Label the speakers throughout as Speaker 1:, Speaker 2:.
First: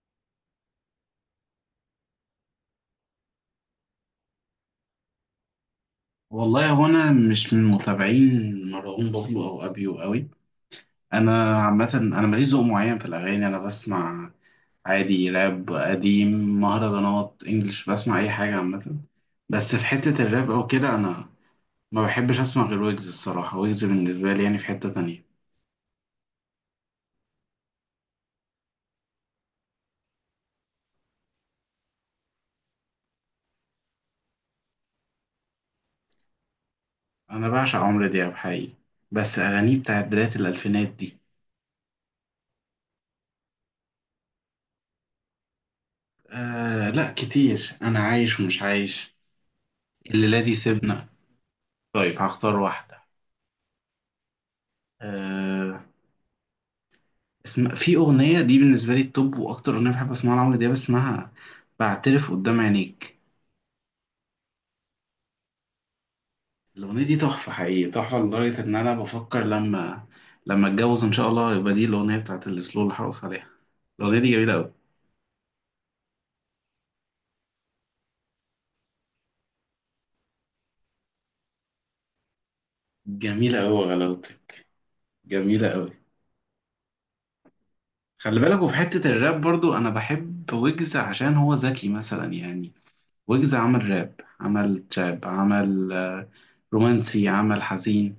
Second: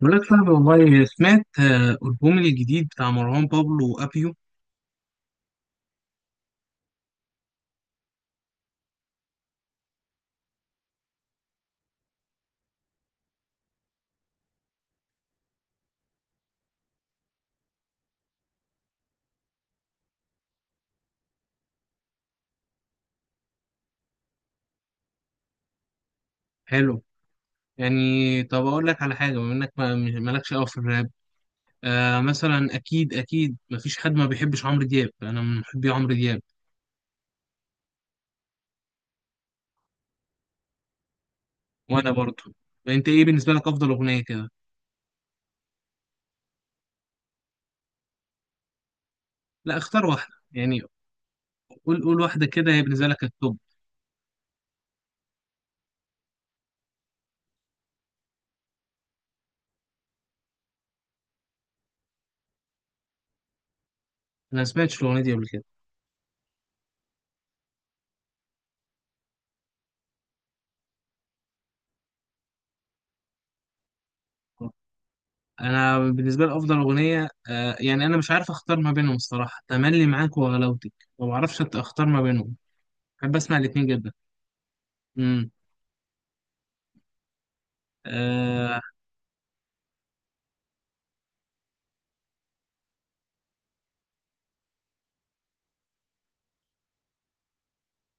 Speaker 1: بقول لك صاحبي والله سمعت ألبوم الجديد بتاع مروان بابلو وأبيو.
Speaker 2: والله هو انا مش من متابعين مروان بابلو او ابيو قوي. انا عامه، انا ماليش ذوق معين في الاغاني، انا بسمع عادي راب قديم، مهرجانات، انجلش، بسمع اي حاجه عامه. بس في حته الراب او كده انا ما بحبش اسمع غير ويجز الصراحه. ويجز بالنسبه لي يعني في حته تانية.
Speaker 1: حلو. يعني طب أقول لك على حاجة بما إنك مالكش أوي في الراب. آه مثلا أكيد أكيد مفيش حد ما بيحبش عمرو دياب، أنا من محبي عمرو دياب.
Speaker 2: انا بعشق عمرو دياب حقيقي، بس اغانيه بتاعت بدايه الالفينات دي.
Speaker 1: وأنا برضه. أنت إيه بالنسبة لك أفضل أغنية كده؟
Speaker 2: آه لا كتير، انا عايش ومش عايش،
Speaker 1: لا اختار واحدة
Speaker 2: الليله دي
Speaker 1: يعني.
Speaker 2: سيبنا.
Speaker 1: قول
Speaker 2: طيب
Speaker 1: قول واحدة
Speaker 2: هختار
Speaker 1: كده هي
Speaker 2: واحده.
Speaker 1: بالنسبة لك التوب.
Speaker 2: آه، اسم... في أغنية دي بالنسبة لي التوب، وأكتر أغنية بحب أسمعها لعمرو دياب اسمها بعترف قدام عينيك.
Speaker 1: أنا ما سمعتش الأغنية دي قبل كده.
Speaker 2: الأغنية دي تحفة حقيقي، تحفة لدرجة إن أنا بفكر لما أتجوز إن شاء الله يبقى دي الأغنية بتاعت السلو اللي هرقص عليها. الأغنية دي جميلة أوي.
Speaker 1: أنا بالنسبة لي أفضل أغنية يعني أنا مش عارف أختار ما بينهم الصراحة، تملي معاك وغلاوتك. ما بعرفش أختار ما بينهم. بحب أسمع
Speaker 2: جميلة أوي
Speaker 1: الاتنين جدا.
Speaker 2: غلاوتك.
Speaker 1: امم
Speaker 2: جميلة أوي. خلي بالك، وفي
Speaker 1: اه.
Speaker 2: حتة الراب برضو أنا بحب ويجز عشان هو ذكي مثلا يعني. ويجز عمل راب، عمل تراب، عمل رومانسي، عمل حزين،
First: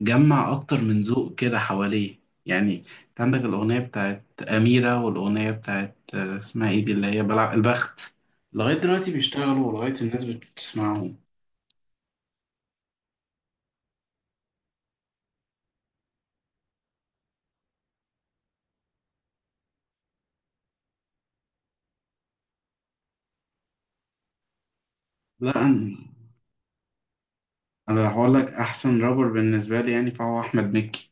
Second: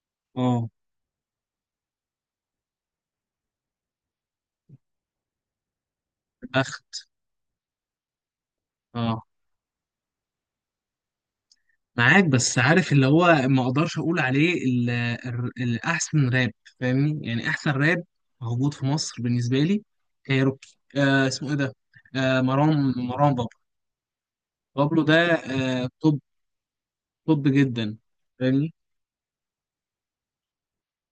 Speaker 2: جمع
Speaker 1: آه،
Speaker 2: أكتر من ذوق كده حواليه يعني. أنت عندك الأغنية بتاعت أميرة والأغنية بتاعت اسمها إيه دي
Speaker 1: اخت.
Speaker 2: اللي هي بلع البخت. لغاية دلوقتي
Speaker 1: اه
Speaker 2: بيشتغلوا، ولغاية الناس بتسمعهم.
Speaker 1: معاك، بس عارف اللي هو ما اقدرش اقول عليه الاحسن راب. فاهمني، يعني احسن راب موجود في مصر بالنسبه لي. كايروكي، اسمه ايه ده؟ آه مروان بابلو. بابلو ده.
Speaker 2: لا
Speaker 1: آه
Speaker 2: أنا،
Speaker 1: توب. توب جدا.
Speaker 2: أنا لو هقول لك
Speaker 1: فاهمني.
Speaker 2: أحسن رابر بالنسبة لي يعني فهو أحمد مكي.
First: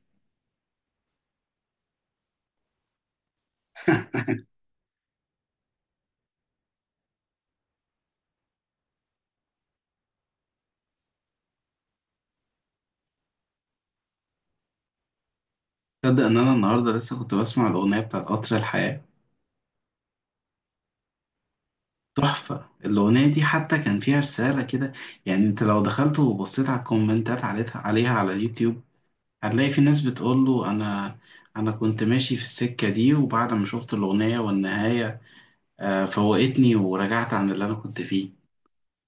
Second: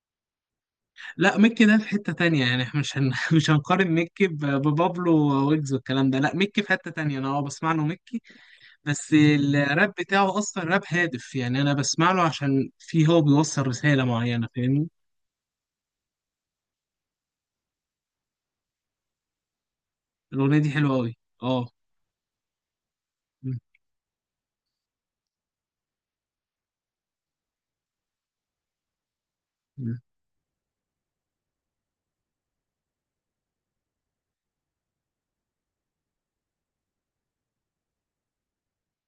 Speaker 1: لا ميكي ده في حته تانية، يعني احنا مش هن... مش هنقارن ميكي ببابلو ويجز والكلام ده. لا ميكي في حته تانية، انا اه بسمع له ميكي. بس الراب بتاعه اصلا راب هادف، يعني انا بسمع له عشان فيه هو بيوصل رساله معينه. فاهمني.
Speaker 2: تصدق إن أنا النهاردة لسه كنت بسمع الأغنية بتاعت قطر الحياة.
Speaker 1: الاغنيه دي حلوه قوي. اه.
Speaker 2: تحفة الأغنية دي،
Speaker 1: م-
Speaker 2: حتى كان فيها رسالة كده يعني. أنت لو دخلت وبصيت على الكومنتات عليها على اليوتيوب هتلاقي في
Speaker 1: م.
Speaker 2: ناس بتقول له انا، انا كنت ماشي في السكة دي، وبعد ما شفت الأغنية والنهاية فوقتني ورجعت عن اللي انا كنت فيه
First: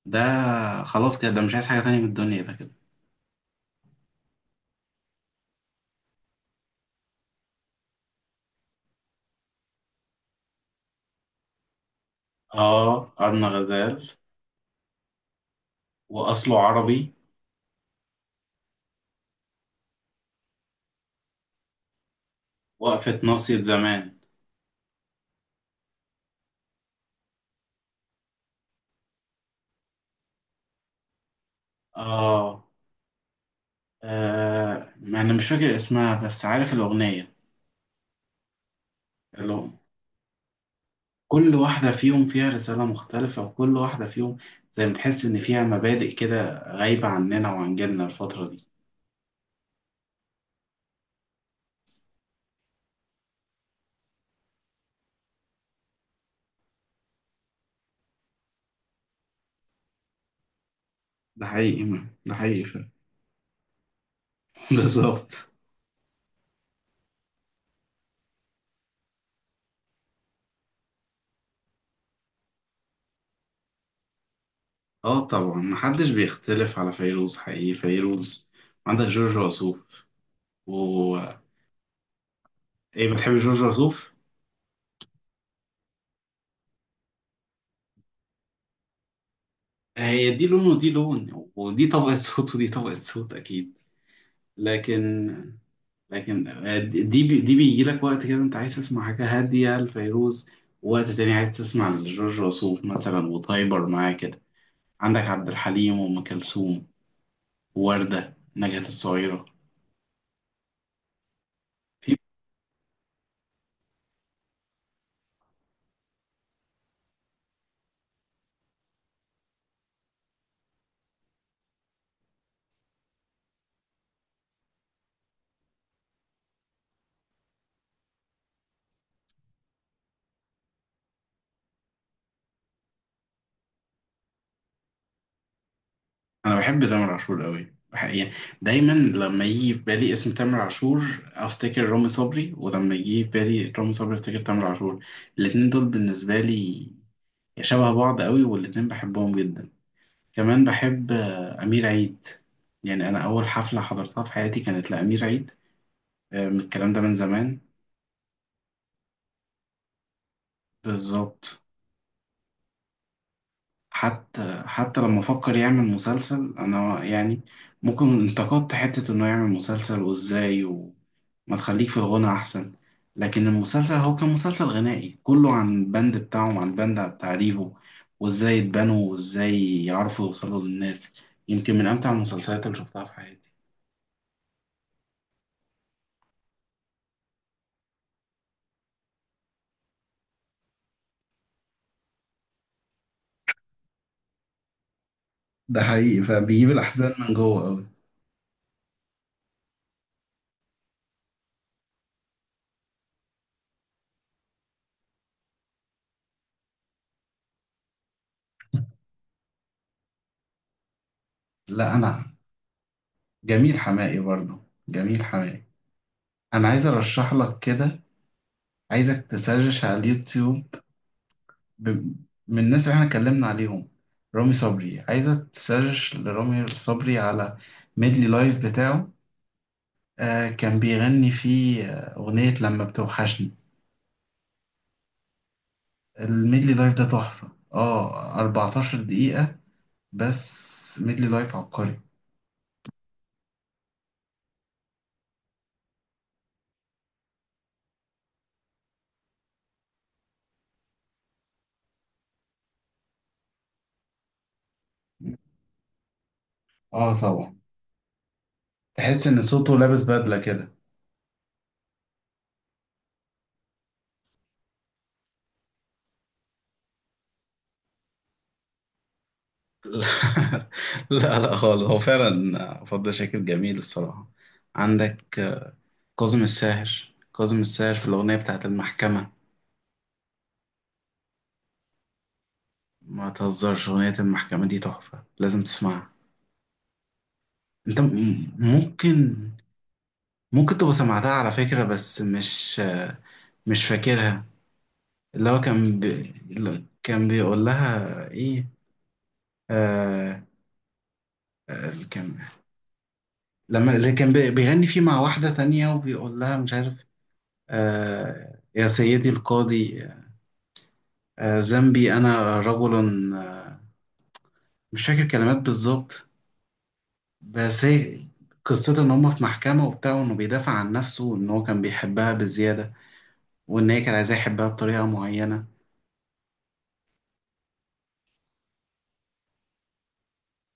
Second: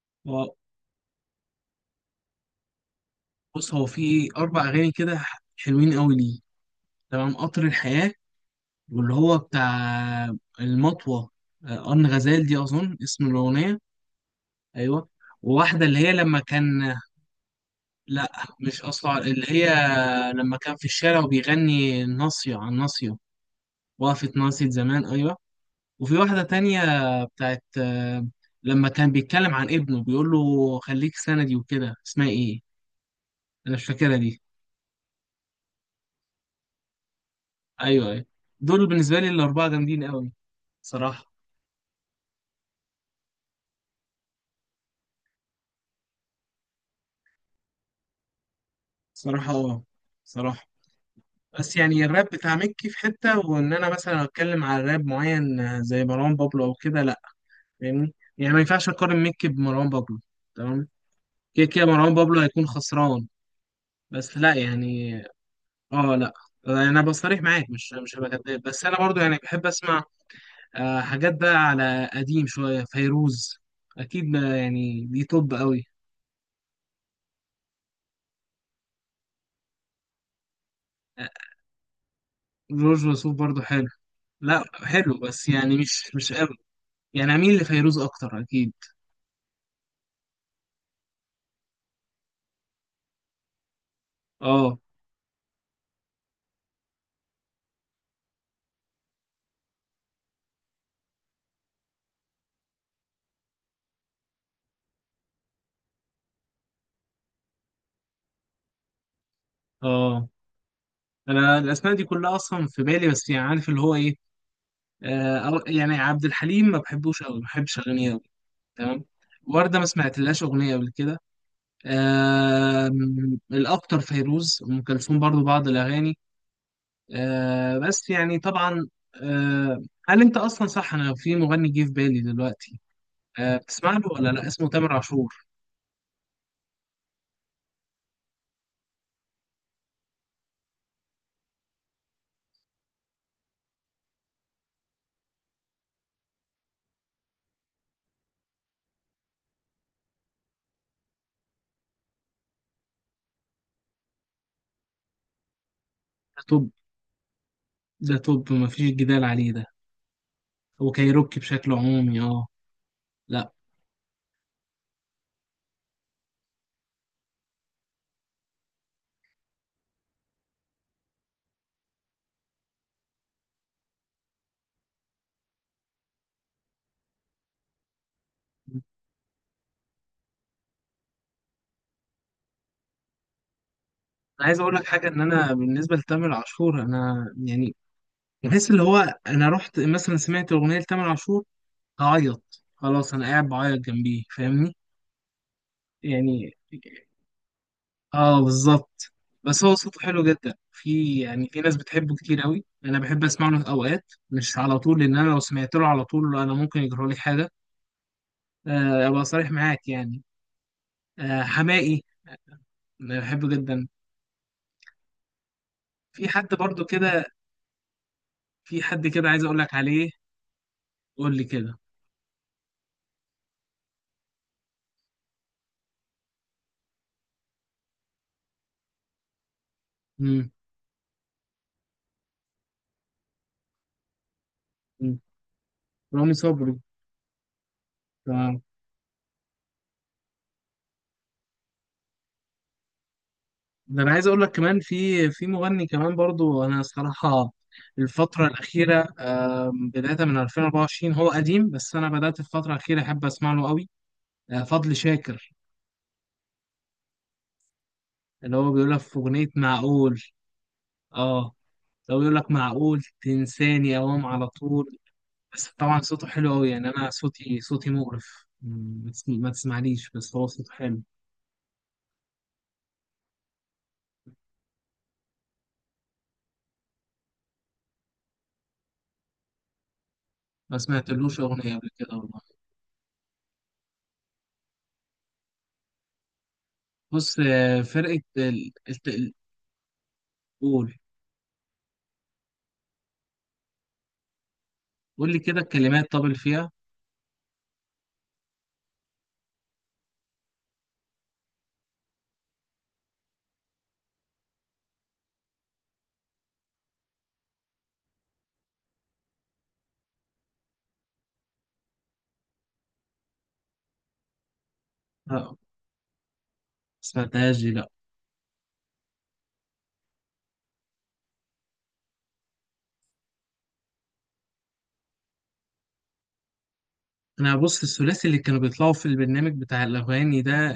Speaker 2: ده.
Speaker 1: هو-
Speaker 2: خلاص كده، ده مش عايز حاجة تانية من الدنيا ده كده.
Speaker 1: بص هو في اربع اغاني كده حلوين قوي ليه. تمام، قطر الحياه، واللي هو بتاع المطوه، ان غزال دي اظن
Speaker 2: اه،
Speaker 1: اسم
Speaker 2: أرنا
Speaker 1: الاغنيه.
Speaker 2: غزال.
Speaker 1: ايوه. وواحده اللي هي لما
Speaker 2: وأصله
Speaker 1: كان،
Speaker 2: عربي.
Speaker 1: لا مش اصلا اللي هي لما كان في الشارع وبيغني ناصيه عن ناصيه.
Speaker 2: وقفة ناصية زمان.
Speaker 1: وقفت ناصيه زمان، ايوه. وفي واحدة تانية بتاعت لما كان بيتكلم عن ابنه بيقول له خليك سندي وكده، اسمها ايه؟
Speaker 2: اه.
Speaker 1: انا مش فاكرها دي.
Speaker 2: ما انا مش فاكر اسمها بس عارف الأغنية.
Speaker 1: ايوه ايوه. دول بالنسبة لي الأربعة
Speaker 2: اللي
Speaker 1: جامدين قوي. صراحة.
Speaker 2: كل واحدة فيهم فيها رسالة مختلفة، وكل واحدة فيهم زي ما تحس إن فيها مبادئ كده غايبة عننا وعن جيلنا الفترة دي.
Speaker 1: صراحة اه. صراحة. بس يعني الراب بتاع مكي في حتة، وإن أنا مثلا أتكلم على راب معين زي مروان بابلو أو كده لأ. فاهمني، يعني ما ينفعش أقارن مكي بمروان بابلو. تمام.
Speaker 2: ده
Speaker 1: كده
Speaker 2: حقيقي.
Speaker 1: كده مروان
Speaker 2: ده
Speaker 1: بابلو
Speaker 2: حقيقي
Speaker 1: هيكون
Speaker 2: فعلا.
Speaker 1: خسران. بس لأ يعني.
Speaker 2: بالظبط.
Speaker 1: اه لأ. أنا بصريح معاك، مش هبقى كداب، بس أنا برضو يعني بحب أسمع حاجات بقى على قديم شوية، فيروز. أكيد ما يعني دي
Speaker 2: اه
Speaker 1: توب
Speaker 2: طبعا
Speaker 1: قوي.
Speaker 2: محدش بيختلف على فيروز حقيقي، فيروز. عندك جورج وسوف، و...
Speaker 1: آه، جورج
Speaker 2: ايه،
Speaker 1: وسوف
Speaker 2: بتحب
Speaker 1: برضو
Speaker 2: جورج
Speaker 1: حلو.
Speaker 2: وسوف؟
Speaker 1: لا حلو بس يعني مش قوي، يعني أميل لفيروز أكتر أكيد.
Speaker 2: هي دي لون ودي لون، ودي طبقة صوت ودي طبقة صوت اكيد.
Speaker 1: اه.
Speaker 2: لكن، لكن دي بي... دي بيجي لك وقت كده انت عايز تسمع حاجة هادية لفيروز، ووقت تاني عايز تسمع لجورج وسوف مثلا وتايبر معاه كده. عندك عبد الحليم وأم كلثوم، ووردة، نجاة الصغيرة.
Speaker 1: اه. أنا الأسماء دي
Speaker 2: في...
Speaker 1: كلها أصلا في بالي، بس يعني عارف اللي هو إيه. يعني عبد الحليم ما بحبوش قوي، ما بحبش أغانيه قوي. تمام. وردة ما سمعتلهاش أغنية قبل كده. آه. الأكتر فيروز، أم كلثوم برضو بعض الأغاني. آه بس يعني طبعا. آه. هل انت اصلا صح، انا في مغني جه في بالي دلوقتي بتسمع له ولا لا، اسمه تامر عاشور.
Speaker 2: انا بحب تامر عاشور قوي يعني. دايما لما يجي في بالي اسم تامر عاشور افتكر رامي صبري، ولما يجي في بالي رامي صبري افتكر تامر عاشور. الاتنين دول بالنسبه لي شبه بعض قوي، والاتنين بحبهم جدا. كمان بحب امير عيد. يعني انا اول حفله حضرتها في حياتي كانت لامير عيد،
Speaker 1: ده
Speaker 2: من
Speaker 1: توب.
Speaker 2: الكلام ده من زمان.
Speaker 1: ده توب مفيش جدال عليه ده. وكايروكي
Speaker 2: بالظبط.
Speaker 1: بشكل عمومي اه. لا
Speaker 2: حتى لما فكر يعمل مسلسل انا يعني ممكن انتقدت حتة انه يعمل مسلسل وازاي، وما تخليك في الغنى احسن. لكن المسلسل هو كان مسلسل غنائي كله عن البند بتاعهم، عن البند بتاع ريفو، وازاي اتبنوا وازاي يعرفوا يوصلوا للناس. يمكن من امتع المسلسلات اللي شفتها في حياتي.
Speaker 1: انا عايز اقول لك حاجه، ان انا بالنسبه لتامر عاشور انا يعني بحس اللي هو، انا رحت مثلا سمعت اغنيه لتامر عاشور هعيط، خلاص انا قاعد بعيط جنبيه. فاهمني
Speaker 2: ده حقيقي،
Speaker 1: يعني.
Speaker 2: فبيجيب الأحزان من جوه أوي.
Speaker 1: اه بالظبط. بس هو صوته حلو جدا، في يعني في ناس بتحبه كتير قوي، انا بحب اسمع له اوقات مش على طول، لان انا لو سمعت له على طول انا ممكن يجرى لي حاجه. ابقى صريح معاك يعني.
Speaker 2: لا
Speaker 1: حماقي،
Speaker 2: أنا،
Speaker 1: أنا بحبه
Speaker 2: جميل
Speaker 1: جدا.
Speaker 2: حمائي برضه، جميل حمائي.
Speaker 1: في حد
Speaker 2: أنا
Speaker 1: برضو
Speaker 2: عايز
Speaker 1: كده.
Speaker 2: أرشح لك كده،
Speaker 1: في حد
Speaker 2: عايزك
Speaker 1: كده عايز اقول لك
Speaker 2: تسرش على
Speaker 1: عليه.
Speaker 2: اليوتيوب.
Speaker 1: قول لي كده.
Speaker 2: ب... من الناس اللي احنا اتكلمنا عليهم، رامي صبري، عايزة تسيرش لرامي صبري على ميدلي لايف بتاعه. آه
Speaker 1: امم
Speaker 2: كان بيغني فيه أغنية لما بتوحشني.
Speaker 1: رامي صبري.
Speaker 2: الميدلي لايف ده تحفة، اه 14 دقيقة، بس ميدلي لايف عبقري.
Speaker 1: ده انا عايز اقول لك كمان، في مغني كمان برضو، انا الصراحه الفتره الاخيره بدايه من 2024 هو قديم بس انا بدات الفتره الاخيره احب اسمع له قوي. فضل شاكر،
Speaker 2: اه طبعا.
Speaker 1: اللي هو بيقول لك في
Speaker 2: تحس ان
Speaker 1: اغنيه
Speaker 2: صوته لابس
Speaker 1: معقول.
Speaker 2: بدلة كده.
Speaker 1: اه. لو بيقول لك معقول تنساني اوام على طول. بس طبعا صوته حلو قوي يعني، انا صوتي مقرف، ما تسمعنيش، بس هو صوته حلو.
Speaker 2: لا لا لا خالص، هو فعلا فضل شاكر جميل الصراحة. عندك كاظم الساهر. كاظم الساهر في الأغنية بتاعت المحكمة،
Speaker 1: ما سمعتلوش اغنيه قبل كده والله.
Speaker 2: ما تهزرش، أغنية المحكمة دي تحفة لازم تسمعها.
Speaker 1: بص
Speaker 2: أنت
Speaker 1: فرقه
Speaker 2: ممكن، ممكن
Speaker 1: قول
Speaker 2: تبقى سمعتها على فكرة، بس مش فاكرها.
Speaker 1: قول لي
Speaker 2: اللي
Speaker 1: كده
Speaker 2: هو
Speaker 1: الكلمات طب اللي فيها.
Speaker 2: اللي كان بيقول لها إيه؟ آه... آه... كان... لما اللي بيغني فيه مع واحدة تانية وبيقول لها مش عارف، آه... يا سيدي القاضي، آه... ذنبي أنا رجل آه... مش فاكر
Speaker 1: لا ما
Speaker 2: كلمات بالظبط.
Speaker 1: سمعتهاش دي لا.
Speaker 2: بس هي قصته ان هما في محكمة وبتاع، وانه بيدافع عن نفسه، وان هو كان بيحبها بزيادة، وان هي كان عايزاه يحبها بطريقة معينة.
Speaker 1: انا بص الثلاثي اللي كانوا بيطلعوا في البرنامج بتاع الاغاني ده،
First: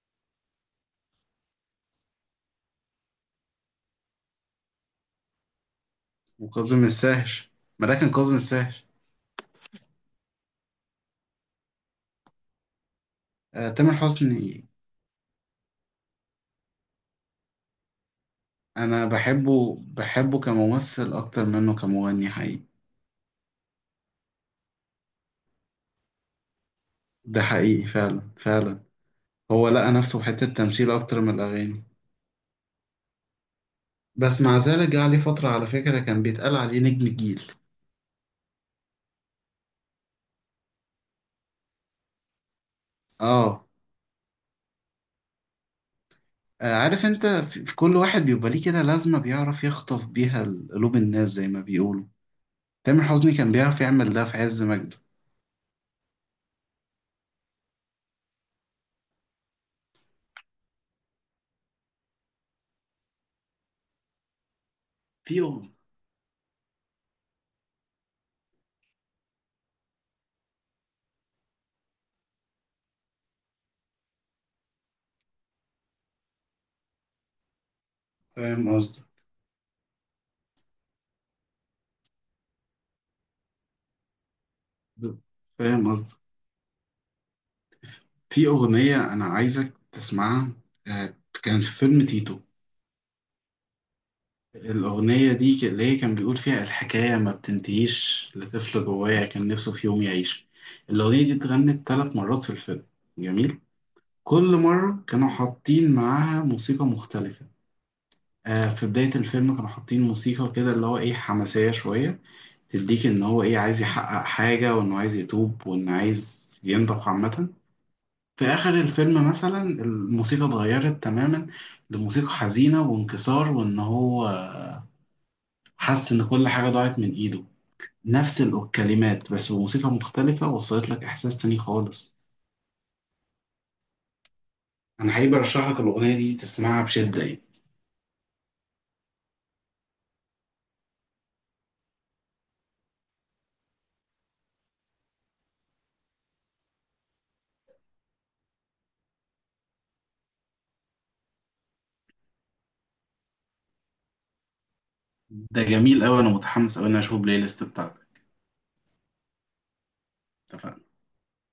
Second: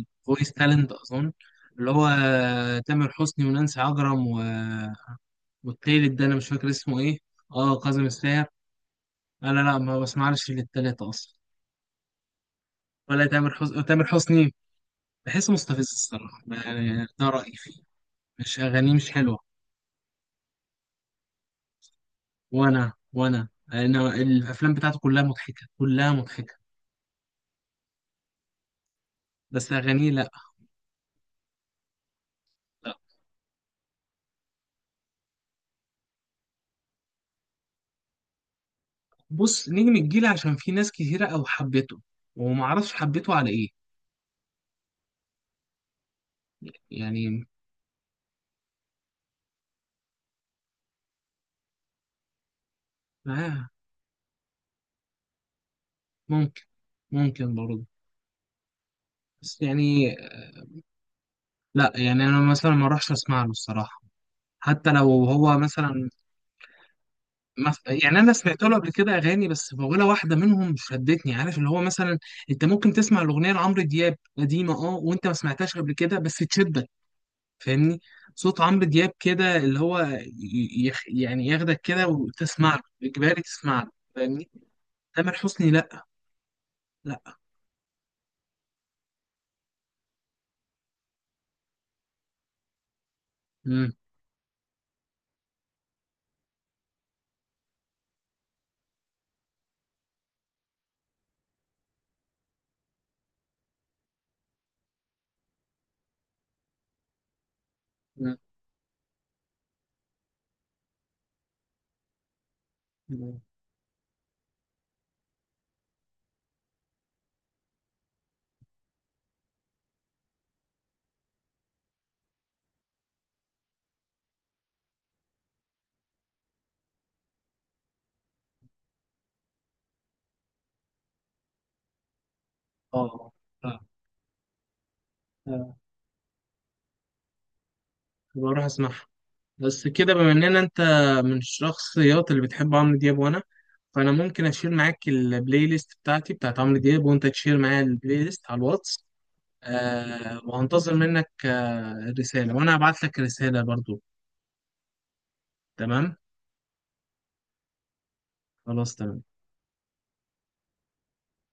Speaker 1: الفويس تالنت اظن، اللي هو تامر حسني ونانسي عجرم و... والتالت ده انا مش فاكر
Speaker 2: وكاظم
Speaker 1: اسمه ايه.
Speaker 2: الساهر.
Speaker 1: اه
Speaker 2: ما ده
Speaker 1: كاظم
Speaker 2: كان كاظم
Speaker 1: الساهر.
Speaker 2: الساهر.
Speaker 1: لا لا لا ما بسمعش للتلاتة اصلا. ولا تامر
Speaker 2: آه
Speaker 1: حسني.
Speaker 2: تامر
Speaker 1: تامر حسني
Speaker 2: حسني.
Speaker 1: بحسه مستفز الصراحه، يعني ده رايي فيه، مش اغانيه
Speaker 2: انا
Speaker 1: مش حلوه.
Speaker 2: بحبه، بحبه كممثل اكتر منه كمغني حقيقي.
Speaker 1: وانا انا الافلام بتاعته كلها مضحكه، كلها مضحكه.
Speaker 2: ده حقيقي فعلا، فعلا. هو
Speaker 1: بس
Speaker 2: لقى
Speaker 1: اغانيه
Speaker 2: نفسه في
Speaker 1: لا.
Speaker 2: حتة تمثيل اكتر من الاغاني، بس مع ذلك جه عليه فترة على فكرة كان بيتقال عليه نجم الجيل.
Speaker 1: بص نجم الجيل عشان في ناس كتيرة أو حبته، ومعرفش حبته على
Speaker 2: اه،
Speaker 1: إيه.
Speaker 2: عارف انت،
Speaker 1: يعني
Speaker 2: في كل واحد بيبقى ليه كده لازمة بيعرف يخطف بيها قلوب الناس زي ما بيقولوا. تامر حسني كان
Speaker 1: آه.
Speaker 2: بيعرف يعمل ده في عز مجده.
Speaker 1: ممكن. ممكن برضه. بس يعني لا، يعني أنا مثلا ما أروحش أسمع له الصراحة. حتى لو
Speaker 2: في
Speaker 1: هو
Speaker 2: أغنية،
Speaker 1: مثلا يعني أنا سمعت له قبل كده أغاني، بس ولا واحدة منهم شدتني. عارف اللي هو مثلا أنت ممكن تسمع الأغنية لعمرو دياب قديمة أه وأنت ما سمعتهاش قبل كده بس تشدك. فاهمني. صوت
Speaker 2: فاهم
Speaker 1: عمرو
Speaker 2: قصدي.
Speaker 1: دياب كده اللي هو يعني ياخدك كده وتسمع له إجباري تسمع له. فاهمني. تامر حسني
Speaker 2: فاهم
Speaker 1: لا.
Speaker 2: قصدي.
Speaker 1: لا.
Speaker 2: في أغنية أنا عايزك تسمعها. آه، كان في فيلم تيتو.
Speaker 1: مم.
Speaker 2: الأغنية دي اللي هي كان بيقول فيها الحكاية ما بتنتهيش، لطفل جوايا كان نفسه في يوم يعيش. الأغنية دي اتغنت 3 مرات في الفيلم، جميل. كل مرة كانوا حاطين معاها موسيقى مختلفة.
Speaker 1: مم.
Speaker 2: في بداية الفيلم كانوا حاطين موسيقى كده اللي هو ايه حماسية شوية، تديك ان
Speaker 1: مم.
Speaker 2: هو ايه عايز يحقق حاجة وانه عايز يتوب وانه عايز ينضف عامة. في اخر الفيلم مثلا الموسيقى اتغيرت تماما لموسيقى حزينة وانكسار، وان هو حس ان كل حاجة ضاعت من ايده. نفس الكلمات بس بموسيقى مختلفة وصلت لك احساس تاني خالص.
Speaker 1: اه اه.
Speaker 2: انا حقيقي برشح
Speaker 1: آه.
Speaker 2: لك الاغنية دي تسمعها بشدة يعني.
Speaker 1: بروح اسمعها. بس كده بما اننا انت من الشخصيات اللي بتحب عمرو دياب وانا، فانا ممكن اشير معاك البلاي ليست بتاعتي بتاعت عمرو دياب، وانت تشير معايا البلاي ليست على الواتس. آه وهنتظر منك آه رسالة، وانا هبعت لك رسالة برضو.
Speaker 2: ده جميل
Speaker 1: تمام.
Speaker 2: اوي، انا متحمس اوي ان أنا اشوف البلاي ليست بتاعتك.
Speaker 1: خلاص تمام.
Speaker 2: اتفقنا.